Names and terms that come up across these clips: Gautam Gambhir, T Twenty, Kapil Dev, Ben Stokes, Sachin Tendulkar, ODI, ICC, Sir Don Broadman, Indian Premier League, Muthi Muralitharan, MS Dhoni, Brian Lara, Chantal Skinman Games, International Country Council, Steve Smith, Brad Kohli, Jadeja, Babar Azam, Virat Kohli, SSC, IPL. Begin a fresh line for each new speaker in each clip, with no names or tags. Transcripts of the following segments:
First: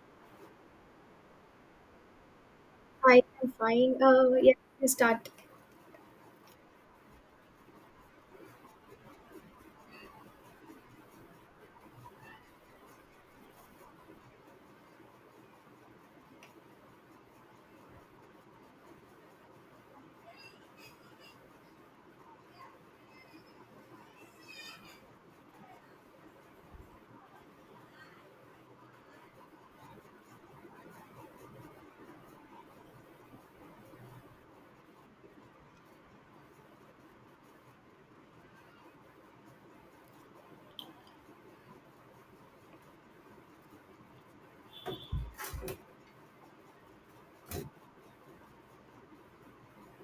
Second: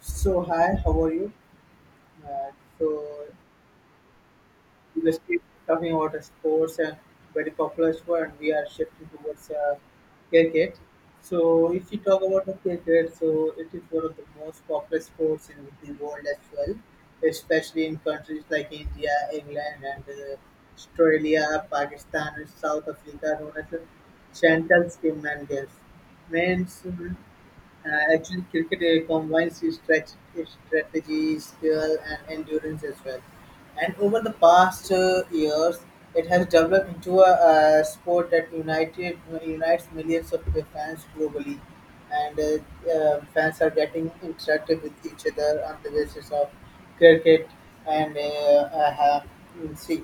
So hi, how are you? Uh, so
Fine, I'm fine. Yeah, we
we were
start.
still talking about sports and very popular sport, and we are shifting towards cricket. So, if you talk about the cricket, so it is one of the most popular sports in the world as well, especially in countries like India, England, and Australia, Pakistan, and South Africa, known as the Chantal Skinman Games. Men's, actually cricket combines the strategy, skill, and endurance as well. And over the past years, it has developed into a sport that united unites millions of fans globally. And fans are getting interactive with each other on the basis of cricket and see.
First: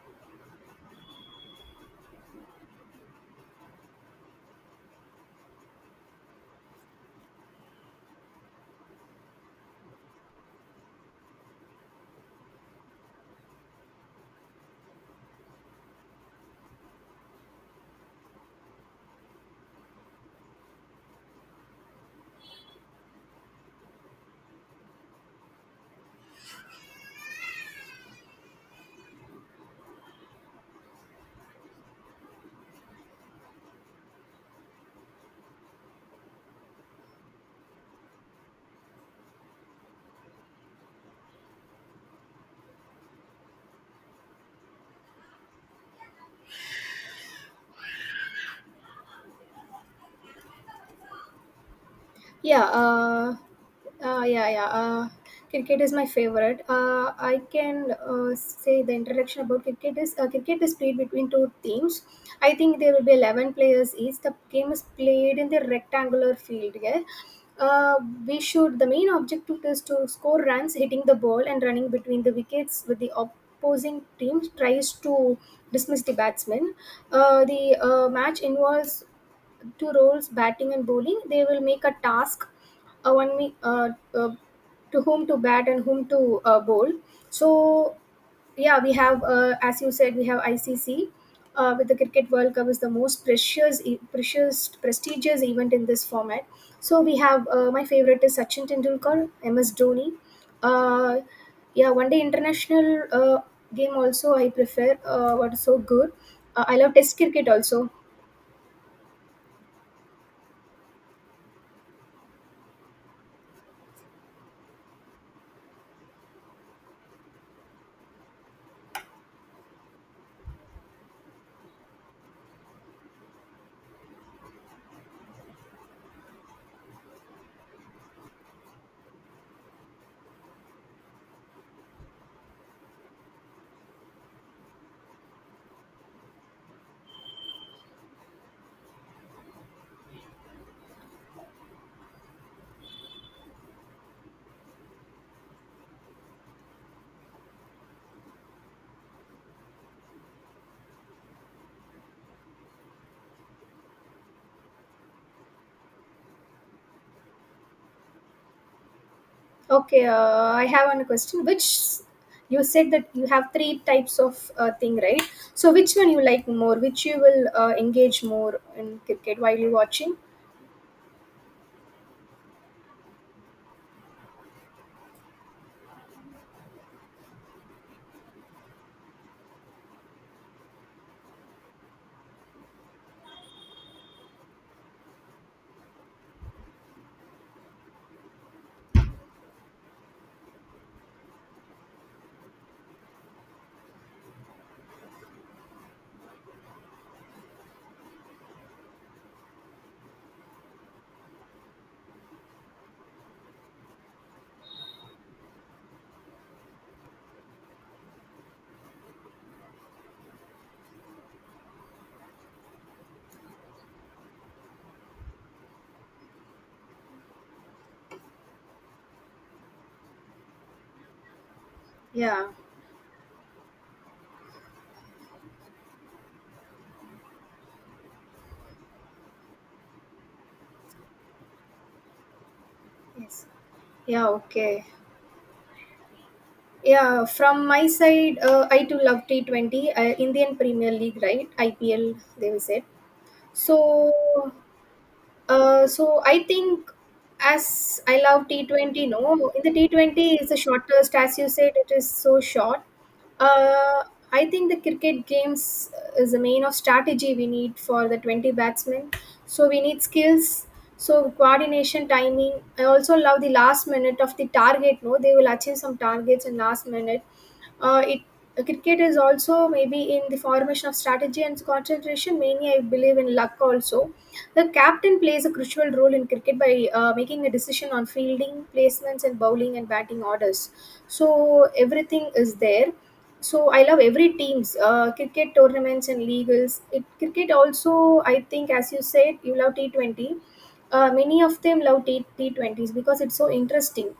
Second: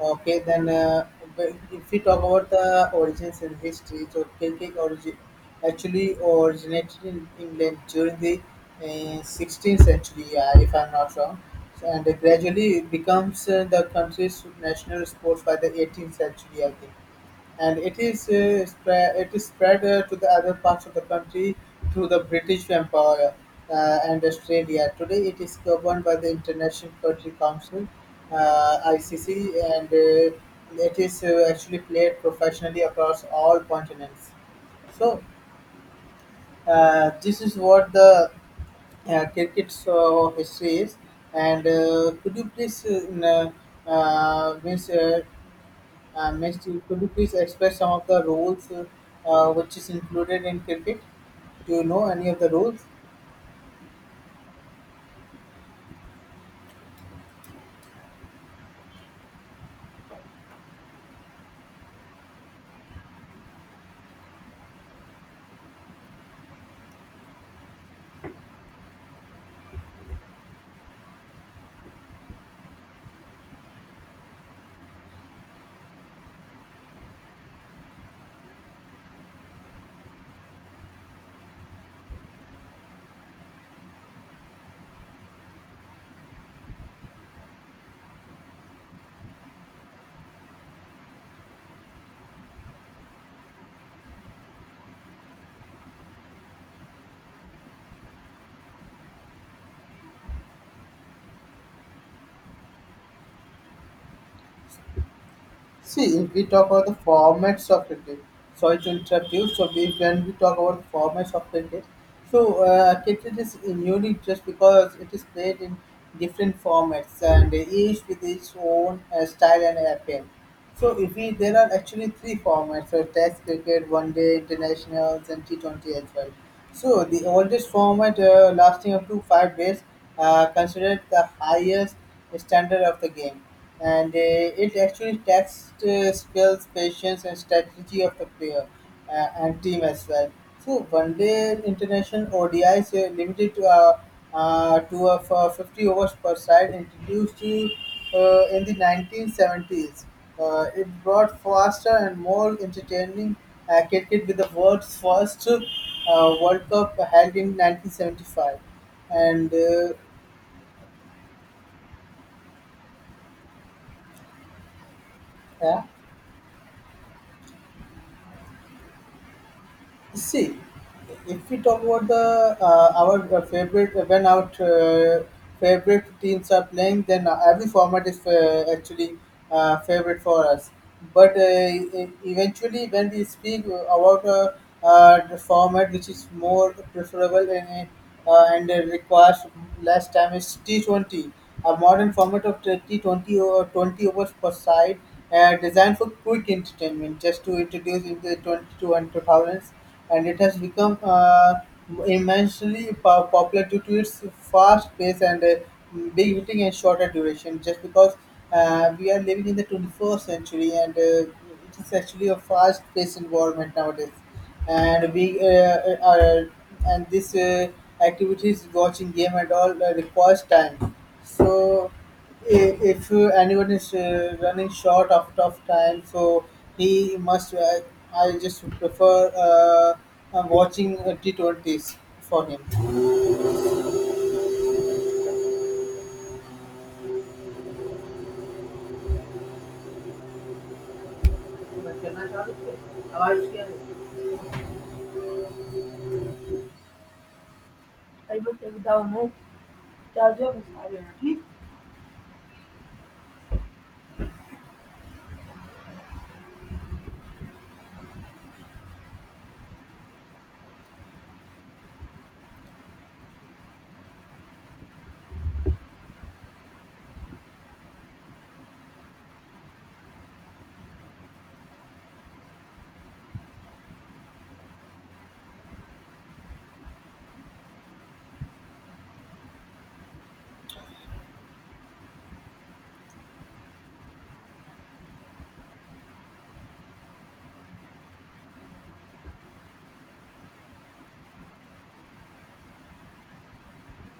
Okay, then but if we talk about the origins and history, so pancake origin actually originated in England during the 16th century, if I'm not wrong, so, and gradually it becomes the country's national sport by the 18th century, I think and it is spread to the other parts of the country through the British Empire and Australia. Today, it is governed by the International Country Council (ICC) and it is actually played professionally across all continents. So, this is what the cricket's history is. And could you please means, I missed you. Could you please express some of the roles which is included in cricket? Do you know any of the
Yeah,
roles?
uh, uh, yeah, yeah. Uh, Cricket is my favorite. I can say the introduction about cricket is played between two teams. I think there will be 11 players each. The game is played in the rectangular field. Yeah. Uh, we should. The main objective is to score runs, hitting the ball and running between the wickets with the opposing team tries to dismiss the batsman. The match involves two roles, batting and bowling. They will make a task, one me uh, to whom to bat and whom to bowl. So yeah, we have as you said, we have ICC. With the Cricket World Cup is the most precious, prestigious event in this format. So we have my favorite is Sachin Tendulkar, MS Dhoni. Uh, yeah, one day international game also I prefer. What is so
See,
good.
if we talk
I
about the
love Test cricket
formats of
also.
cricket, sorry to interrupt you. So, when we talk about the formats of cricket, so cricket is unique just because it is played in different formats and each with its own style and appeal. So, if we there are actually three formats: so Test cricket, One Day, Internationals, and T20 as well. So, the oldest format lasting up to 5 days, considered the highest standard of the game and it actually tests skills, patience, and strategy of the player and team as well. So one day international ODI is limited to for 50 overs per side, introduced in the 1970s. It brought faster and more entertaining cricket with the world's first World Cup held in 1975, and
Okay, I have one question. Which you said that you have three types of thing, right? So
yeah.
which one you like more? Which you will engage more in cricket while you watching?
See, if we talk about the our favorite when our favorite teams are playing, then every format is actually favorite for us. But eventually, when we speak about the format which is more preferable and requires less time, is T20, a modern format of T20 or 20 overs per side, designed for quick entertainment. Just to introduce in the 22 and two thousands and it has become immensely popular due to its fast pace and big hitting and shorter duration. Just because we are living in the 21st century and it is actually a fast paced environment nowadays, and we are and this activities watching game and all requires time. So
Yeah.
if anyone is running short of time, so he must. I just prefer uh, watching T20s for him.
Yes. Yeah. Okay. Yeah. From my side, I too love T 20, Indian Premier League, right? IPL, they will say. So so I think as I love T20, no, in the T20 is the shortest, as you said, it is so short. Uh, I think the cricket games is the main of strategy we need for the 20 batsmen. So we need skills, so coordination, timing. I also love the last minute of the target, no, they will achieve some targets in last minute. It cricket is also maybe in the formation of strategy and concentration. Mainly, I believe in luck also the captain plays a crucial role in cricket by making a decision on fielding, placements, and bowling and batting orders. So everything is there. So I love every teams, cricket tournaments and legals. It cricket also I think as you said you love T 20. Many of them love T T20s because it's so interesting.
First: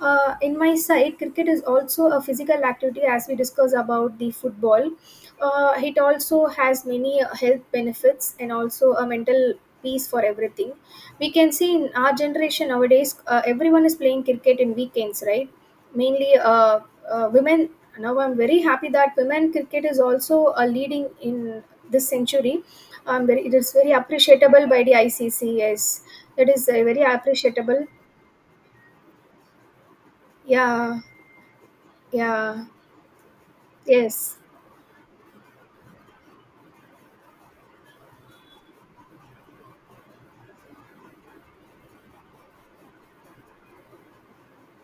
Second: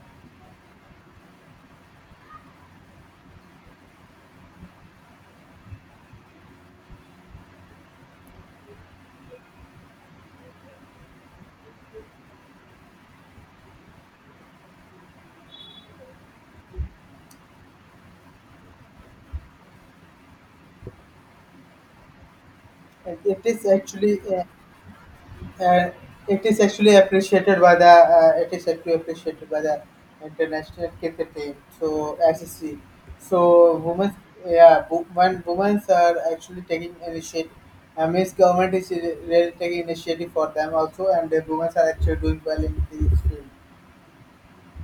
In my side, cricket is also a physical activity as we discuss about the football. It also has many health benefits and also a mental peace for everything. We can see in our generation nowadays, everyone is playing cricket in weekends, right? Mainly women. Now I'm very happy that women cricket is also leading in this century.
It
It
is
is very
actually
appreciable by the ICC.
And
Yes,
it
it
is
is
actually
very
appreciated by
appreciable.
the international
Yeah,
cricket team. So
yeah,
SSC. So women,
yes.
yeah, women are actually taking initiative. I mean, government is really taking initiative for them also, and the women are actually doing well in this field.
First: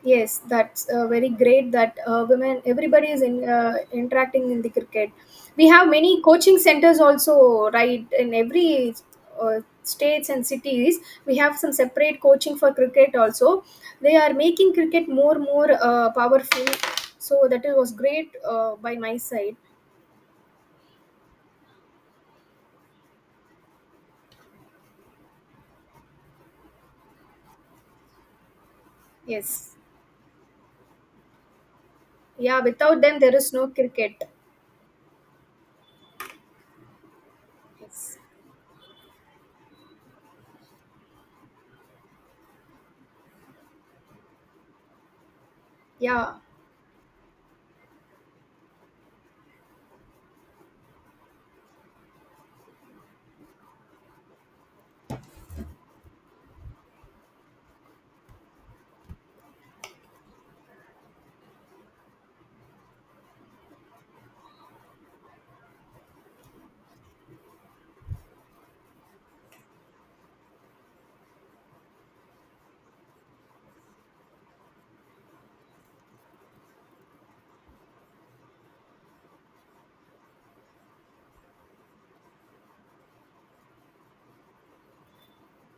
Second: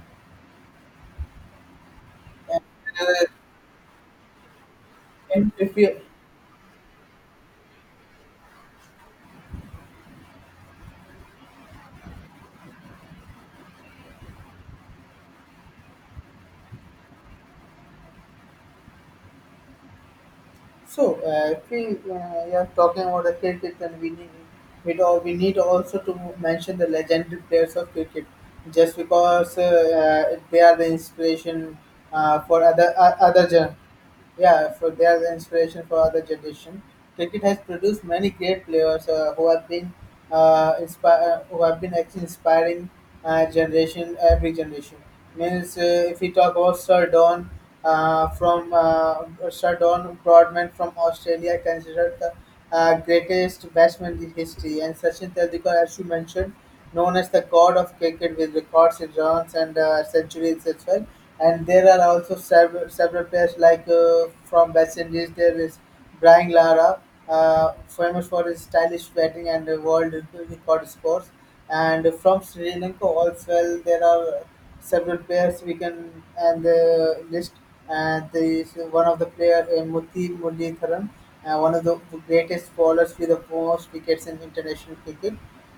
Yes, that's very great that women,
And
everybody is
uh,
in interacting in the cricket.
and
We
if
have
you
many coaching centers also, right? In every states and cities, we have some separate coaching for cricket also. They are making cricket more powerful. So that it was great by my side.
So actually, you are talking about the cricket, and we need also to mention the legendary players of cricket, just because
Yes,
they are the inspiration
yeah.
for
Without them, there
other
is no
gen.
cricket.
Yeah, for they are the inspiration for other generation. Cricket has produced
Yes,
many great players who have been actually inspiring generation every generation. Means if we
yeah.
talk about Sir Don Broadman from Australia, considered the greatest batsman in history, and Sachin Tendulkar, as you mentioned, known as the god of cricket with records in runs and centuries as well. And there are also several players like from West Indies. There is. Brian Lara, famous for his stylish batting and world record scores. And from Sri Lanka also well, there are several players we can and the list. And there is one of the player Muthi Muralitharan, one of the greatest bowlers with the most wickets in international cricket.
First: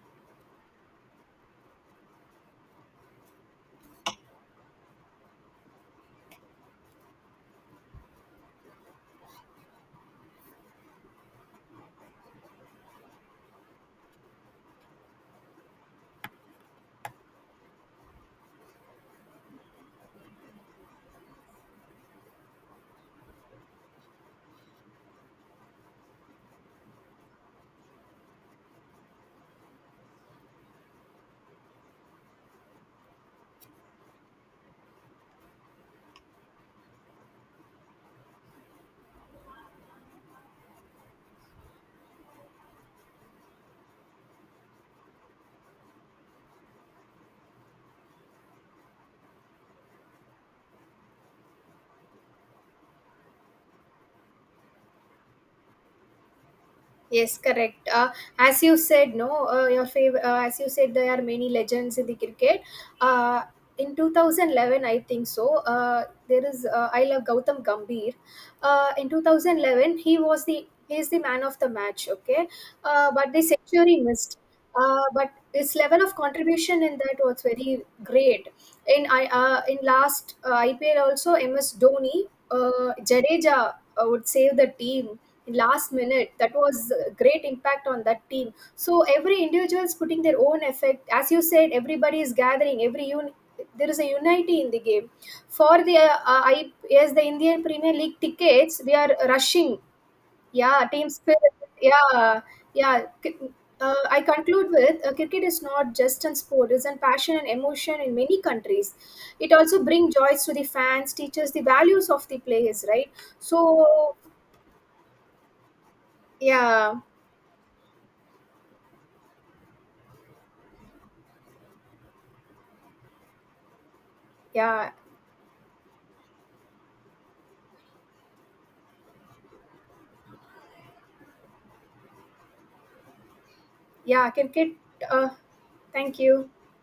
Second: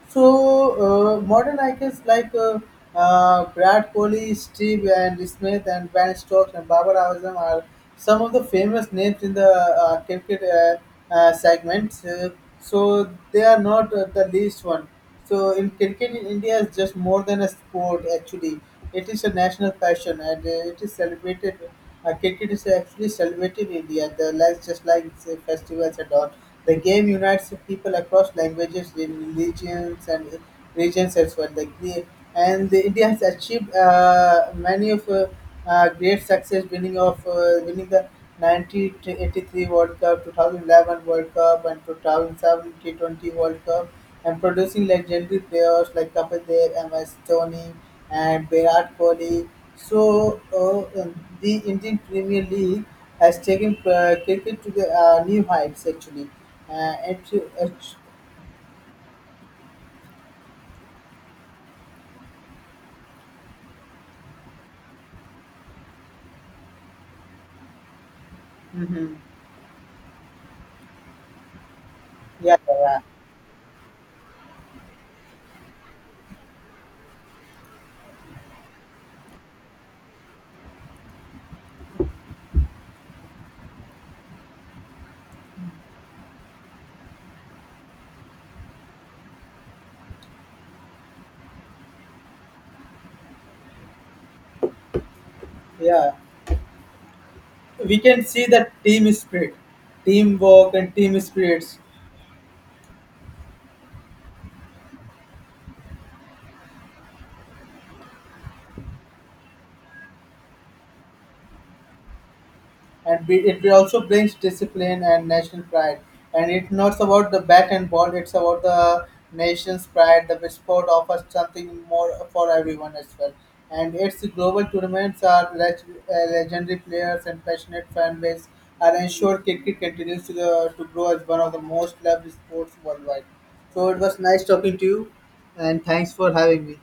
So modern icons like Brad Kohli, Steve and Smith, and Ben Stokes and Babar Azam are some of the famous names in the cricket segment. So they are not the least one. So in cricket in India is just more than a sport. Actually, it is a national passion, and it is celebrated. Cricket is actually celebrated in India. The like just like say, festivals and all. The game unites people across languages, religions, and regions as well. And the India has achieved many of great success, winning the 1983 World Cup, 2011 World Cup, and 2007 T20 World Cup and producing legendary players like Kapil Dev, MS Dhoni, and Virat Kohli. So the Indian Premier League has taken cricket to the new heights actually. Uh, and
Yes,
to- uh,
correct. As you said, no, as you said, there are many legends in the cricket. Uh, in 2011, I think so. I love Gautam Gambhir. In
mhm.
2011, he is the man of the match. Okay,
Yeah, yeah,
but the century missed. But his level of contribution in that was very great. In last IPL also, MS Dhoni, Jadeja would save the team last minute, that was a great impact on that team. So every individual is putting their own effect, as you said, everybody is gathering there is a unity in the game for the
yeah.
yes, the indian premier
We
league
can see that
tickets we
team
are
spirit,
rushing.
teamwork,
Yeah,
and
team
team
spirit,
spirits.
yeah, yeah Cri- I conclude with cricket is not just an sport, it's an passion and emotion in many countries. It also brings joys to the fans, teaches the values of the players, right?
It will also
So
brings discipline and national pride. And it's
yeah.
not about the bat and ball; it's about the nation's pride. The sport offers something more for everyone as well. And its global
Yeah,
tournaments are legendary players and passionate fan base are ensured cricket continues to grow as one of the most loved sports worldwide. So it was
yeah,
nice
cricket.
talking to you,
Uh,
and thanks
Thank
for
you.
having me.